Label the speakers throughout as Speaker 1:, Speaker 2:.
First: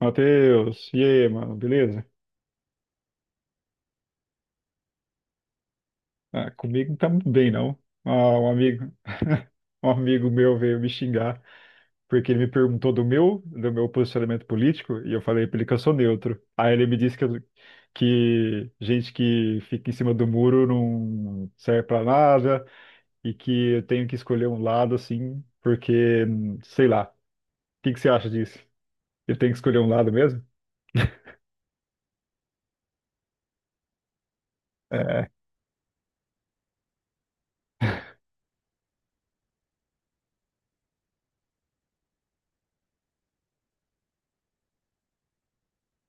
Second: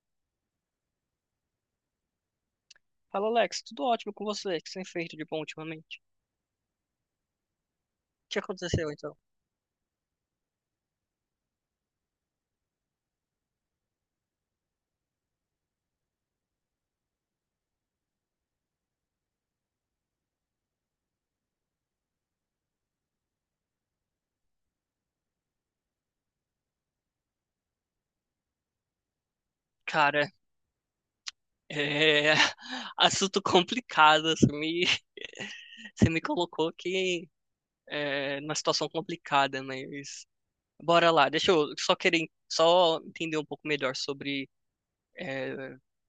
Speaker 1: Matheus, e aí, mano, beleza?
Speaker 2: Fala, Alex, tudo ótimo com você? O que você tem feito de bom ultimamente?
Speaker 1: Ah, comigo não tá muito bem, não.
Speaker 2: O
Speaker 1: Ah,
Speaker 2: que
Speaker 1: um amigo,
Speaker 2: aconteceu, então?
Speaker 1: um amigo meu veio me xingar porque ele me perguntou do meu posicionamento político e eu falei pra ele que eu sou neutro. Aí ele me disse que gente que fica em cima do muro não serve pra nada e que eu tenho que escolher um lado, assim, porque, sei lá. O que que você acha disso? Eu tenho que escolher um lado
Speaker 2: Cara,
Speaker 1: mesmo?
Speaker 2: é... Assunto complicado, você me.
Speaker 1: É,
Speaker 2: Você me colocou aqui numa situação complicada, mas... Bora lá, deixa eu só querer... Só entender um pouco melhor sobre é,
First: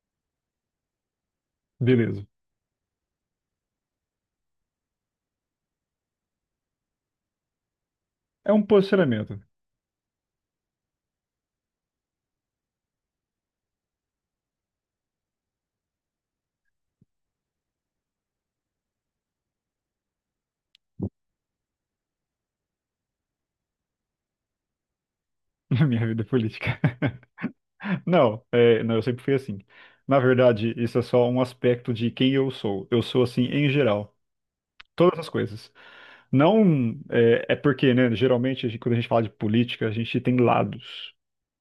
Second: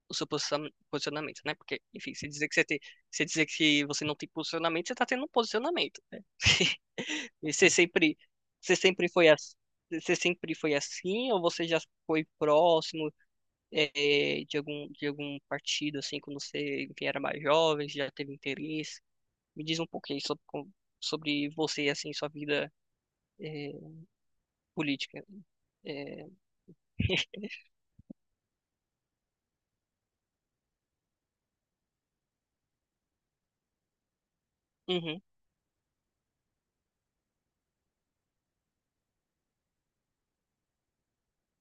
Speaker 2: o seu posicionamento, né? Porque, enfim,
Speaker 1: beleza.
Speaker 2: se dizer que você tem, se dizer que você não tem posicionamento, você tá tendo um posicionamento, né? E
Speaker 1: É um
Speaker 2: você sempre foi
Speaker 1: posicionamento
Speaker 2: assim, você sempre foi assim, ou você já foi próximo de algum partido assim, quando você enfim, era mais jovem, já teve interesse? Me diz um pouquinho sobre sobre você assim, sua vida é, política.
Speaker 1: na minha vida
Speaker 2: É,
Speaker 1: política. Não, é, não, eu sempre fui assim. Na verdade, isso é só um aspecto de quem eu sou. Eu sou assim em geral. Todas
Speaker 2: uhum.
Speaker 1: as coisas. Não é, é porque, né? Geralmente, quando a gente fala de política, a gente tem lados.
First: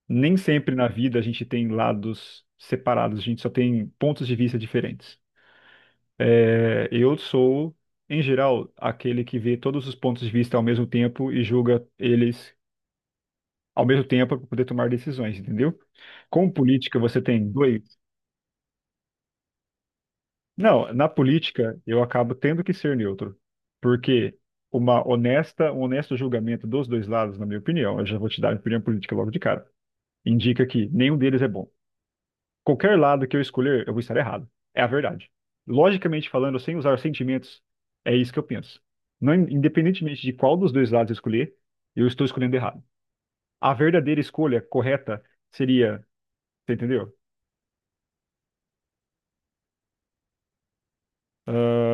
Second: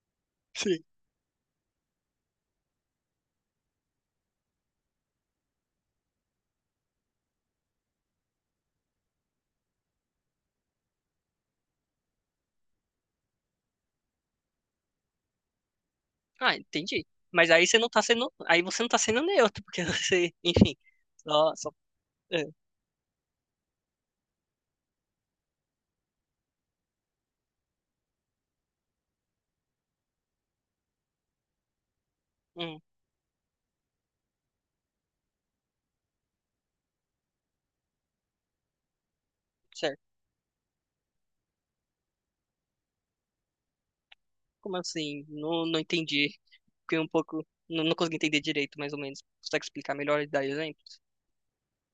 Speaker 1: Nem sempre na vida a gente tem lados separados, a gente só tem pontos de vista diferentes. É, eu sou, em geral, aquele que vê todos os pontos de vista ao mesmo tempo e julga eles ao mesmo tempo para poder tomar decisões, entendeu? Com
Speaker 2: Ah,
Speaker 1: política,
Speaker 2: entendi.
Speaker 1: você tem
Speaker 2: Mas aí você
Speaker 1: dois.
Speaker 2: não tá sendo. Aí você não tá sendo neutro, porque você, enfim,
Speaker 1: Não, na
Speaker 2: só.
Speaker 1: política eu acabo
Speaker 2: é,
Speaker 1: tendo que ser neutro, porque um honesto julgamento dos dois lados, na minha opinião, eu já vou te dar a opinião política logo de cara, indica que nenhum deles é bom.
Speaker 2: hum,
Speaker 1: Qualquer lado que eu escolher, eu vou estar errado. É a verdade. Logicamente falando, sem usar sentimentos, é isso que eu penso. Não,
Speaker 2: certo.
Speaker 1: independentemente de qual dos dois lados eu escolher, eu estou escolhendo errado. A verdadeira escolha
Speaker 2: Como
Speaker 1: correta
Speaker 2: assim? Não, não
Speaker 1: seria,
Speaker 2: entendi.
Speaker 1: você
Speaker 2: Fiquei um
Speaker 1: entendeu?
Speaker 2: pouco. Não, não consegui entender direito, mais ou menos. Consegue explicar melhor e dar exemplos?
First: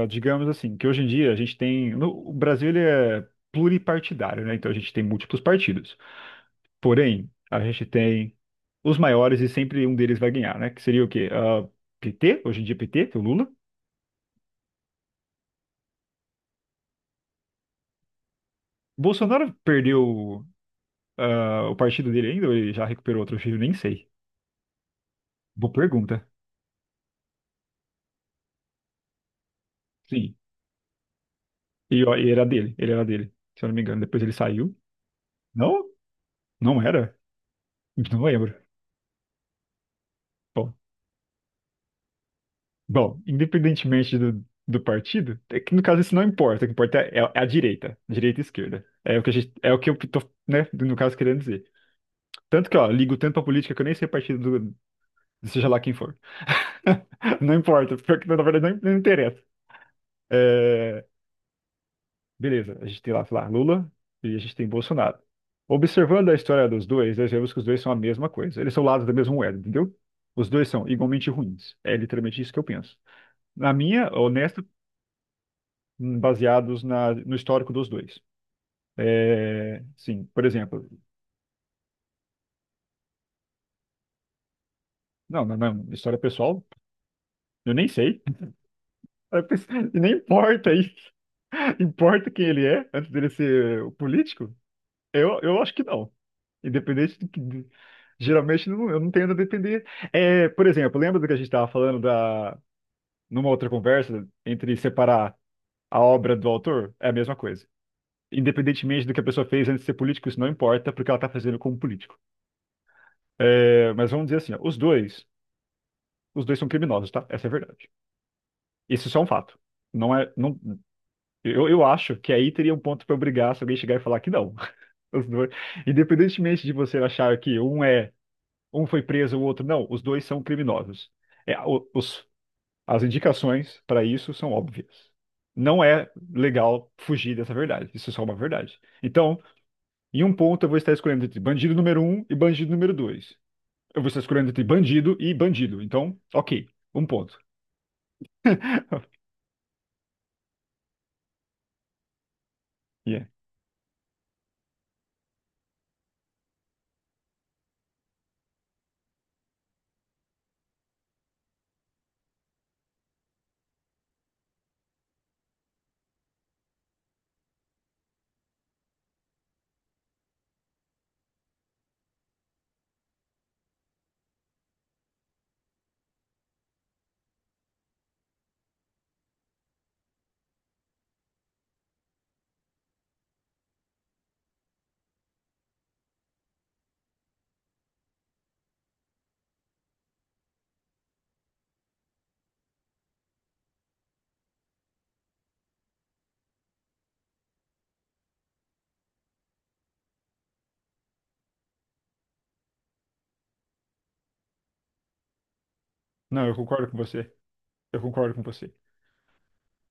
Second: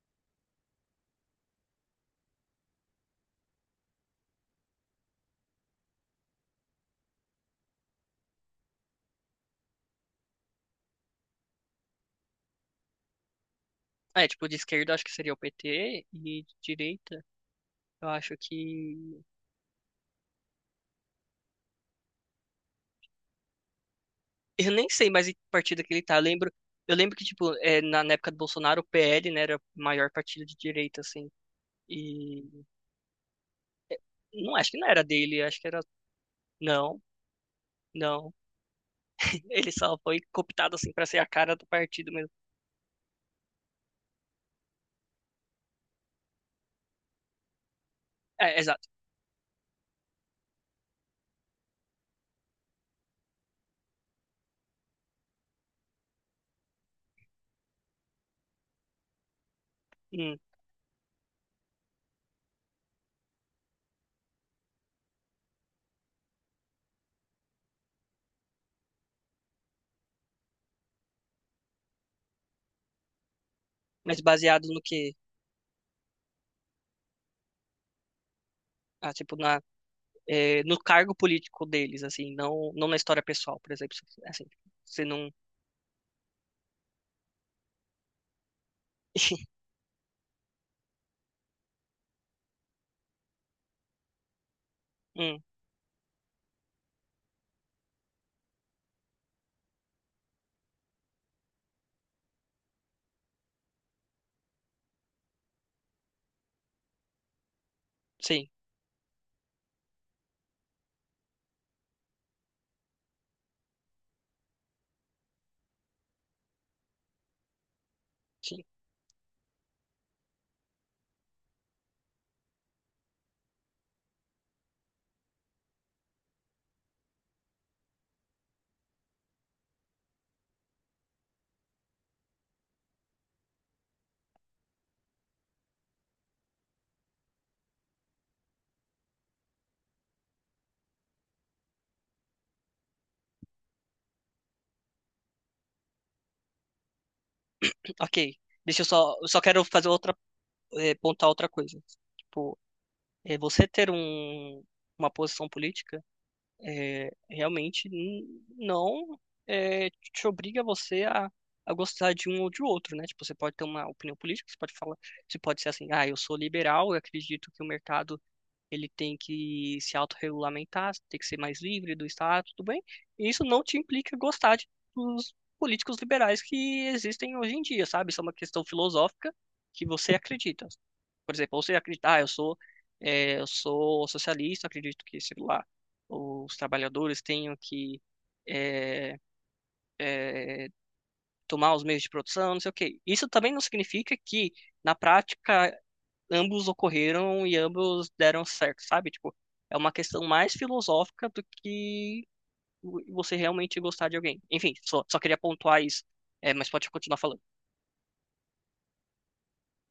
Speaker 1: Ah, digamos assim, que hoje em dia a gente tem. No, o Brasil ele é pluripartidário, né? Então a gente tem múltiplos partidos. Porém, a gente tem os maiores e sempre um deles vai ganhar, né? Que seria o quê? Ah, PT, hoje em dia PT, que é o Lula.
Speaker 2: Ah, é, tipo, de esquerda eu acho que seria o PT, e de direita eu acho que.
Speaker 1: Bolsonaro perdeu o partido dele ainda, ou ele já recuperou outro filho, nem sei.
Speaker 2: Eu nem sei mais em que
Speaker 1: Boa
Speaker 2: partido que ele tá.
Speaker 1: pergunta.
Speaker 2: Eu lembro que, tipo, é, na época do Bolsonaro, o PL, né, era o maior
Speaker 1: Sim.
Speaker 2: partido de direita, assim.
Speaker 1: E, ó, e era
Speaker 2: E.
Speaker 1: dele, ele era dele, se eu não me engano. Depois ele
Speaker 2: Não, acho
Speaker 1: saiu.
Speaker 2: que não era dele, acho que era.
Speaker 1: Não? Não
Speaker 2: Não.
Speaker 1: era? Não
Speaker 2: Não,
Speaker 1: lembro.
Speaker 2: ele só foi
Speaker 1: Bom.
Speaker 2: cooptado assim pra ser a cara do partido mesmo.
Speaker 1: Bom, independentemente do partido, é que no caso isso não importa, o que importa é a direita, direita e
Speaker 2: É,
Speaker 1: esquerda.
Speaker 2: exato.
Speaker 1: É o que a gente, é o que eu tô, né, no caso, querendo dizer. Tanto que, ó, ligo tanto pra política que eu nem sei partido do, seja lá quem for. Não importa, porque na verdade não interessa.
Speaker 2: Hum.
Speaker 1: É, beleza, a gente tem lá, sei lá, Lula e a gente tem Bolsonaro. Observando a história dos dois, nós vemos que os dois são a mesma coisa. Eles são lados da mesma moeda, entendeu? Os dois são igualmente ruins. É literalmente isso que eu penso. Na minha
Speaker 2: Mas
Speaker 1: honesta
Speaker 2: baseado no quê?
Speaker 1: baseados no histórico dos dois.
Speaker 2: Ah, tipo, na,
Speaker 1: É, sim, por
Speaker 2: é, no
Speaker 1: exemplo,
Speaker 2: cargo político deles, assim, não, não na história pessoal, por exemplo. Assim, você não.
Speaker 1: não, não, não, história pessoal, eu nem sei, Eu pens- e nem importa aí, importa quem ele é antes dele ser o político? Eu,
Speaker 2: Hum,
Speaker 1: eu acho que não, independente do que. Geralmente eu não tendo a depender. É, por exemplo, lembra do que a gente estava falando da, numa outra conversa entre separar a obra do autor? É a mesma coisa.
Speaker 2: sim,
Speaker 1: Independentemente do que a pessoa fez antes de ser político, isso não importa, porque ela está fazendo como político. É, mas vamos dizer assim, ó, os dois são criminosos, tá? Essa é a verdade.
Speaker 2: sim.
Speaker 1: Isso só é um fato. Não é, não, eu acho que aí teria um ponto pra eu brigar se alguém chegar e falar que não. Os dois, independentemente de você achar que um é, um foi preso, o outro não, os dois são criminosos. É, o- os, as indicações para isso são óbvias. Não é legal fugir dessa verdade. Isso é só uma verdade. Então, em um ponto eu vou estar escolhendo entre bandido número um e bandido número dois. Eu vou estar escolhendo entre bandido e bandido. Então, ok, um ponto.
Speaker 2: Ok. Deixa eu só. Eu só quero fazer outra. É, pontar outra coisa. Tipo,
Speaker 1: Yeah.
Speaker 2: é, você ter um, uma posição política. Realmente não te obriga você a gostar de um ou de outro, né? Tipo, você pode ter uma opinião política, você pode falar, você pode ser assim, ah, eu sou liberal, eu acredito que o mercado ele tem que se autorregulamentar, tem que ser mais livre do Estado, tudo bem? E isso não te implica gostar de, dos políticos liberais que existem hoje em dia, sabe? Isso é uma questão filosófica que você acredita. Por exemplo, você acreditar, ah, eu sou, eu sou socialista, acredito que, sei lá, os trabalhadores tenham que eh, eh, tomar os meios de produção, não sei o quê. Isso também não significa que, na prática, ambos ocorreram e ambos deram certo, sabe? Tipo, é uma questão mais filosófica do que você realmente gostar de alguém. Enfim, só queria pontuar isso.
Speaker 1: Não,
Speaker 2: É,
Speaker 1: eu
Speaker 2: mas pode
Speaker 1: concordo com
Speaker 2: continuar
Speaker 1: você.
Speaker 2: falando.
Speaker 1: Eu concordo com você.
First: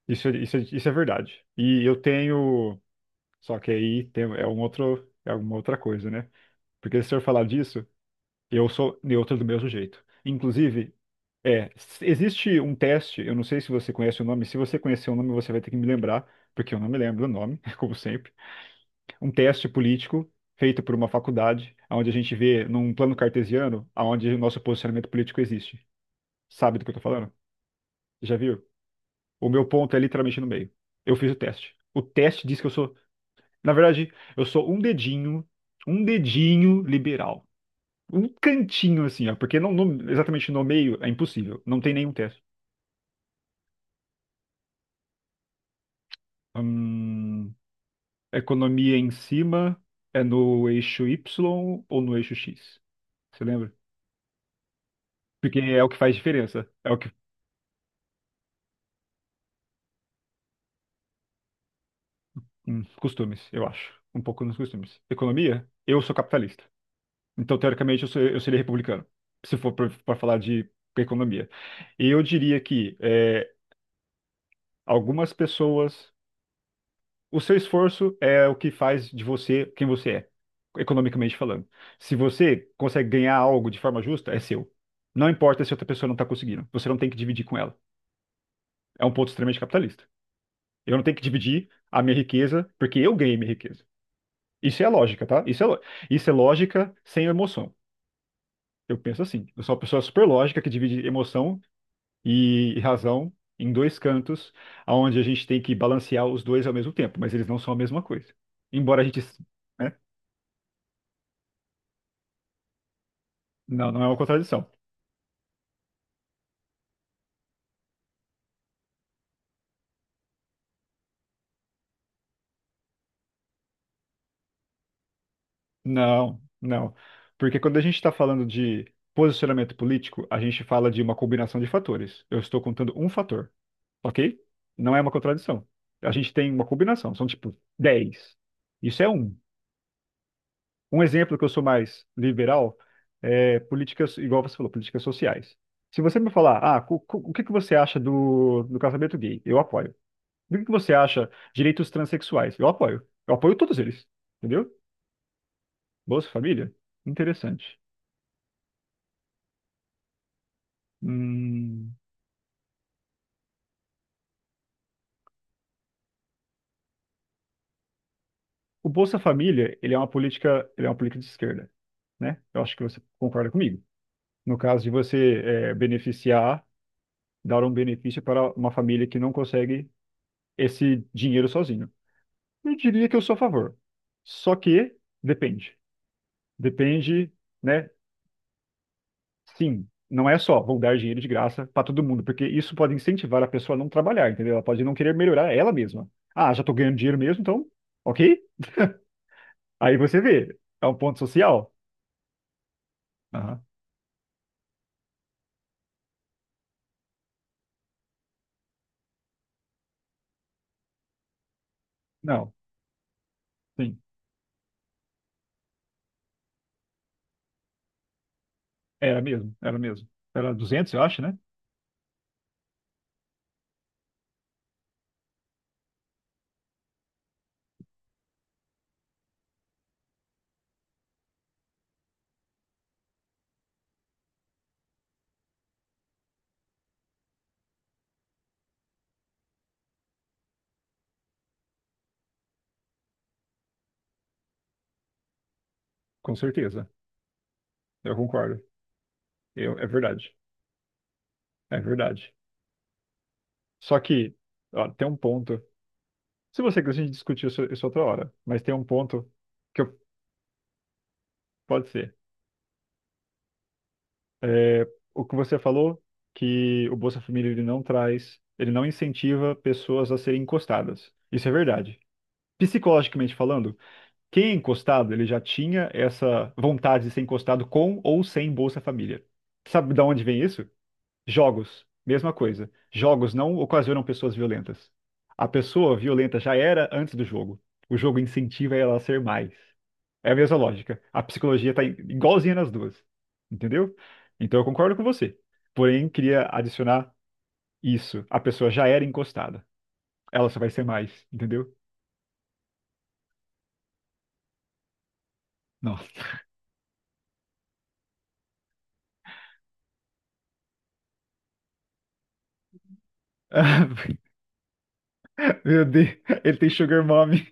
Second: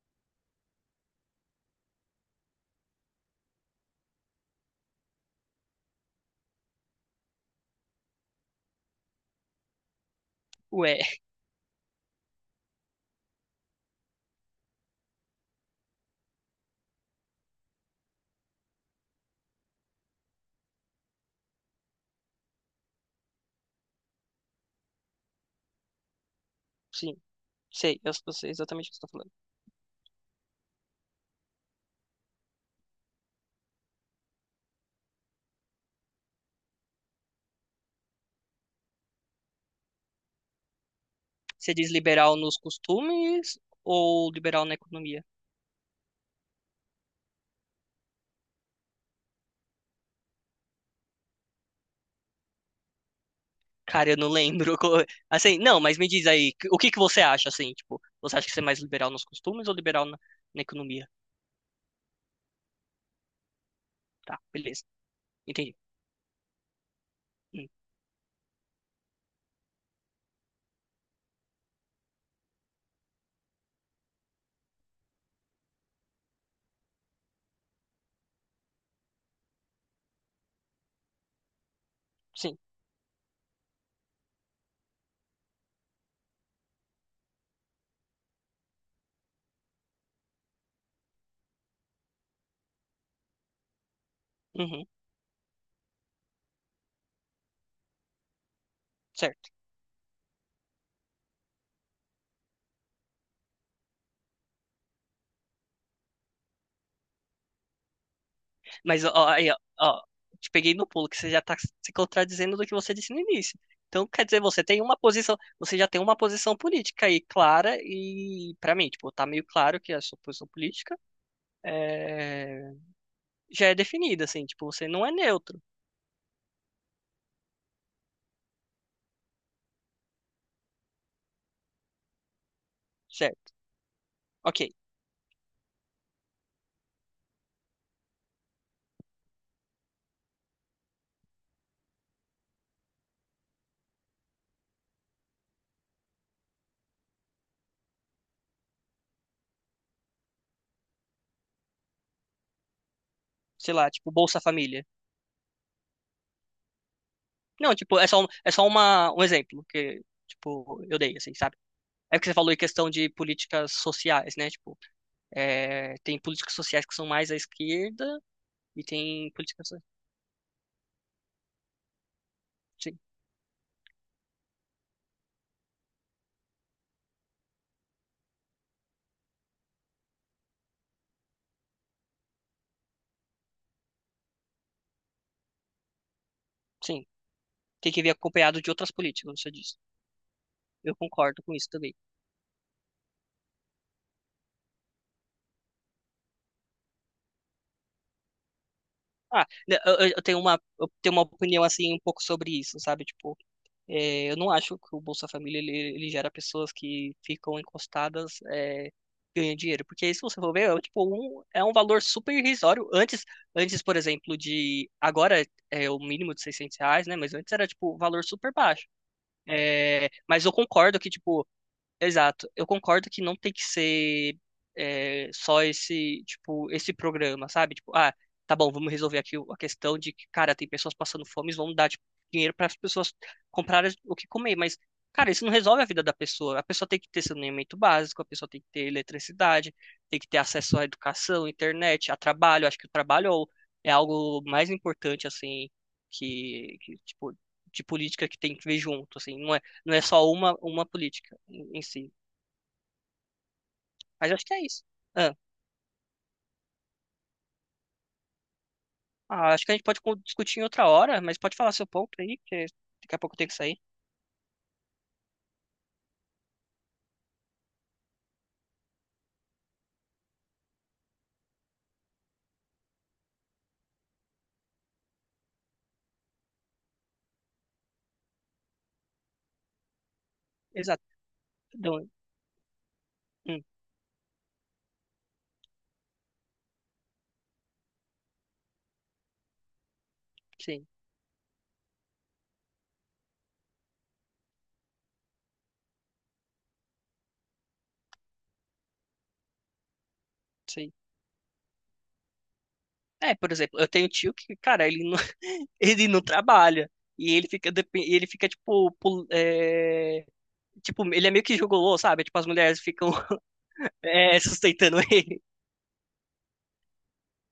Speaker 1: Isso, é- isso, é- isso é verdade. E eu tenho. Só que aí tem, é um outro, é uma outra coisa, né? Porque se eu falar disso, eu sou neutro do mesmo jeito. Inclusive,
Speaker 2: Ué,
Speaker 1: é, existe um teste, eu não sei se você conhece o nome. Se você conhecer o nome, você vai ter que me lembrar, porque eu não me lembro o nome, como sempre. Um teste político feito por uma faculdade, onde a gente vê num plano cartesiano aonde o nosso posicionamento político existe. Sabe do que eu tô
Speaker 2: sim,
Speaker 1: falando?
Speaker 2: sei, eu
Speaker 1: Já
Speaker 2: sei
Speaker 1: viu?
Speaker 2: exatamente o que você tá falando.
Speaker 1: O meu ponto é literalmente no meio. Eu fiz o teste. O teste diz que eu sou, na verdade, eu sou um dedinho liberal. Um cantinho assim, ó, porque exatamente no meio é impossível,
Speaker 2: Você
Speaker 1: não
Speaker 2: diz
Speaker 1: tem nenhum
Speaker 2: liberal
Speaker 1: teste.
Speaker 2: nos costumes ou liberal na economia?
Speaker 1: Hum, Economia em cima é no eixo Y ou no eixo X? Você lembra?
Speaker 2: Cara, eu não lembro. Assim,
Speaker 1: Porque
Speaker 2: não,
Speaker 1: é o que
Speaker 2: mas me
Speaker 1: faz
Speaker 2: diz aí,
Speaker 1: diferença.
Speaker 2: o
Speaker 1: É
Speaker 2: que
Speaker 1: o
Speaker 2: que
Speaker 1: que.
Speaker 2: você acha, assim, tipo, você acha que você é mais liberal nos costumes ou liberal na economia?
Speaker 1: Costumes, eu acho. Um
Speaker 2: Tá,
Speaker 1: pouco nos
Speaker 2: beleza,
Speaker 1: costumes. Economia,
Speaker 2: entendi.
Speaker 1: eu sou capitalista. Então,
Speaker 2: Hum,
Speaker 1: teoricamente, eu seria republicano, se for para falar de economia. E eu diria que é, algumas pessoas. O seu esforço é o que faz de você quem você é, economicamente falando. Se
Speaker 2: Sim,
Speaker 1: você consegue ganhar algo de forma justa, é seu. Não importa se outra pessoa não está conseguindo. Você não tem que dividir com ela. É um ponto extremamente capitalista. Eu não tenho que dividir a minha riqueza porque eu ganhei minha riqueza. Isso
Speaker 2: uhum,
Speaker 1: é a lógica, tá? Isso é lógica sem emoção. Eu penso assim.
Speaker 2: certo.
Speaker 1: Eu sou uma pessoa super lógica que divide emoção e razão em dois cantos, onde a gente tem que balancear os dois ao mesmo tempo, mas eles não são a mesma coisa. Embora
Speaker 2: Mas
Speaker 1: a gente,
Speaker 2: ó, aí, ó,
Speaker 1: né?
Speaker 2: ó, te peguei no pulo, que você já tá se contradizendo do que você disse no início.
Speaker 1: Não, não é
Speaker 2: Então,
Speaker 1: uma
Speaker 2: quer dizer, você
Speaker 1: contradição.
Speaker 2: tem uma posição, você já tem uma posição política aí clara e, pra mim, tipo, tá meio claro que a sua posição política é, já é definida, assim, tipo, você não é neutro,
Speaker 1: Não, não. Porque quando a gente está falando de posicionamento político, a gente fala de uma combinação de fatores. Eu estou contando um fator,
Speaker 2: certo?
Speaker 1: ok?
Speaker 2: Ok,
Speaker 1: Não é uma contradição. A gente tem uma combinação, são tipo 10. Isso é um. Um exemplo que eu sou mais liberal é políticas, igual você falou, políticas sociais. Se você me falar, ah, o que que você acha do, do casamento gay? Eu apoio. O que que você acha direitos transexuais? Eu apoio. Eu apoio
Speaker 2: sei
Speaker 1: todos
Speaker 2: lá,
Speaker 1: eles.
Speaker 2: tipo, Bolsa
Speaker 1: Entendeu?
Speaker 2: Família.
Speaker 1: Bolsa Família?
Speaker 2: Não,
Speaker 1: Interessante.
Speaker 2: tipo, é só, é só uma, um exemplo que, tipo, eu dei, assim, sabe?
Speaker 1: Hum,
Speaker 2: É porque você falou em questão de políticas sociais, né? Tipo, tem políticas sociais que são mais à esquerda e
Speaker 1: o Bolsa
Speaker 2: tem políticas.
Speaker 1: Família, ele é uma política de esquerda, né? Eu acho que
Speaker 2: Sim,
Speaker 1: você concorda comigo. No caso de você beneficiar, dar um benefício para uma família que não consegue esse dinheiro sozinho. Eu diria que eu sou a favor. Só que depende.
Speaker 2: sim.
Speaker 1: Depende, né?
Speaker 2: Tem que vir acompanhado de outras políticas, você disse.
Speaker 1: Sim, não é só vou
Speaker 2: Eu
Speaker 1: dar dinheiro de
Speaker 2: concordo com
Speaker 1: graça
Speaker 2: isso
Speaker 1: para
Speaker 2: também.
Speaker 1: todo mundo, porque isso pode incentivar a pessoa a não trabalhar, entendeu? Ela pode não querer melhorar ela mesma. Ah, já tô ganhando dinheiro mesmo, então, ok?
Speaker 2: Ah, né,
Speaker 1: Aí você vê, é
Speaker 2: eu
Speaker 1: um
Speaker 2: tenho
Speaker 1: ponto
Speaker 2: uma opinião
Speaker 1: social.
Speaker 2: assim um pouco sobre isso, sabe? Tipo,
Speaker 1: Aham.
Speaker 2: é, eu não acho que o Bolsa Família ele gera pessoas que ficam encostadas, é, ganham dinheiro, porque se você for ver, é tipo um, é um valor super
Speaker 1: Não,
Speaker 2: irrisório. Antes, antes, por
Speaker 1: sim,
Speaker 2: exemplo, de agora é o mínimo de R$ 600, né? Mas antes era tipo um valor super baixo.
Speaker 1: era mesmo, era mesmo.
Speaker 2: É, mas eu
Speaker 1: Era 200,
Speaker 2: concordo
Speaker 1: eu
Speaker 2: que
Speaker 1: acho, né?
Speaker 2: tipo exato. Eu concordo que não tem que ser é, só esse, tipo, esse programa, sabe? Tipo, ah, tá bom, vamos resolver aqui a questão de que, cara, tem pessoas passando fome, vamos dar, tipo, dinheiro para as pessoas comprarem o que comer, mas, cara, isso não resolve a vida da pessoa. A pessoa tem que ter saneamento básico, a pessoa tem que ter eletricidade, tem que ter acesso à educação, internet, a trabalho. Acho que o trabalho é é algo mais importante, assim,
Speaker 1: Com certeza,
Speaker 2: que, tipo, de
Speaker 1: eu
Speaker 2: política que tem
Speaker 1: concordo.
Speaker 2: que ver junto, assim, não é,
Speaker 1: Eu, é
Speaker 2: não é só
Speaker 1: verdade,
Speaker 2: uma política
Speaker 1: é
Speaker 2: em si.
Speaker 1: verdade. Só
Speaker 2: Mas
Speaker 1: que,
Speaker 2: acho que é isso.
Speaker 1: ó, tem um
Speaker 2: Ah,
Speaker 1: ponto. Se você quiser, a gente discutir isso outra hora, mas tem um ponto.
Speaker 2: ah, acho que a
Speaker 1: Que
Speaker 2: gente
Speaker 1: eu
Speaker 2: pode discutir em outra hora, mas pode falar
Speaker 1: Pode
Speaker 2: seu ponto
Speaker 1: ser.
Speaker 2: aí, que daqui a pouco eu tenho que sair.
Speaker 1: É, o que você falou, que o Bolsa Família ele não traz, ele não incentiva pessoas a serem encostadas. Isso é verdade. Psicologicamente falando, quem é encostado, ele já tinha essa vontade de ser encostado com ou sem Bolsa Família. Sabe de onde vem isso?
Speaker 2: Exato.
Speaker 1: Jogos.
Speaker 2: Não,
Speaker 1: Mesma coisa. Jogos não
Speaker 2: hum,
Speaker 1: ocasionam pessoas violentas. A pessoa violenta já era antes do jogo. O jogo incentiva ela a ser mais. É a mesma
Speaker 2: sim,
Speaker 1: lógica. A psicologia tá igualzinha nas duas. Entendeu? Então eu concordo com você. Porém, queria adicionar isso. A pessoa já era encostada. Ela só vai ser
Speaker 2: sim.
Speaker 1: mais, entendeu?
Speaker 2: É, por exemplo, eu tenho um tio que, cara, ele não, ele
Speaker 1: Nossa.
Speaker 2: não trabalha. E ele fica, e ele fica tipo, é, tipo, ele é meio que gigolô, sabe? Tipo, as mulheres ficam é, sustentando ele.
Speaker 1: Ah, meu Deus, ele tem sugar mommy.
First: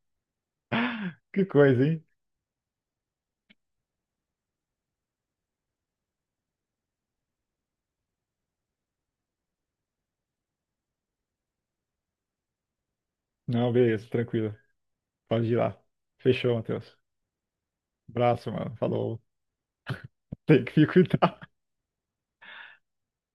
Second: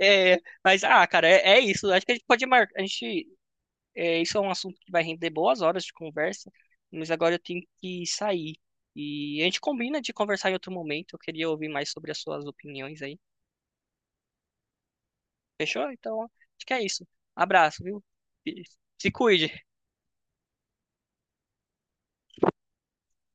Speaker 2: É, mas, ah, cara,
Speaker 1: Que
Speaker 2: é, é
Speaker 1: coisa,
Speaker 2: isso.
Speaker 1: hein?
Speaker 2: Acho que a gente pode marcar. A gente é, isso é um assunto que vai render boas horas de conversa, mas agora eu tenho que sair. E a gente combina de conversar em outro momento. Eu queria ouvir mais sobre as suas opiniões aí.
Speaker 1: Não, beleza, tranquilo. Pode ir lá.
Speaker 2: Fechou? Então,
Speaker 1: Fechou,
Speaker 2: acho que é
Speaker 1: Matheus.
Speaker 2: isso. Abraço, viu?
Speaker 1: Abraço,
Speaker 2: Se
Speaker 1: mano.
Speaker 2: se
Speaker 1: Falou.
Speaker 2: cuide.
Speaker 1: Tem que ficar cuidado.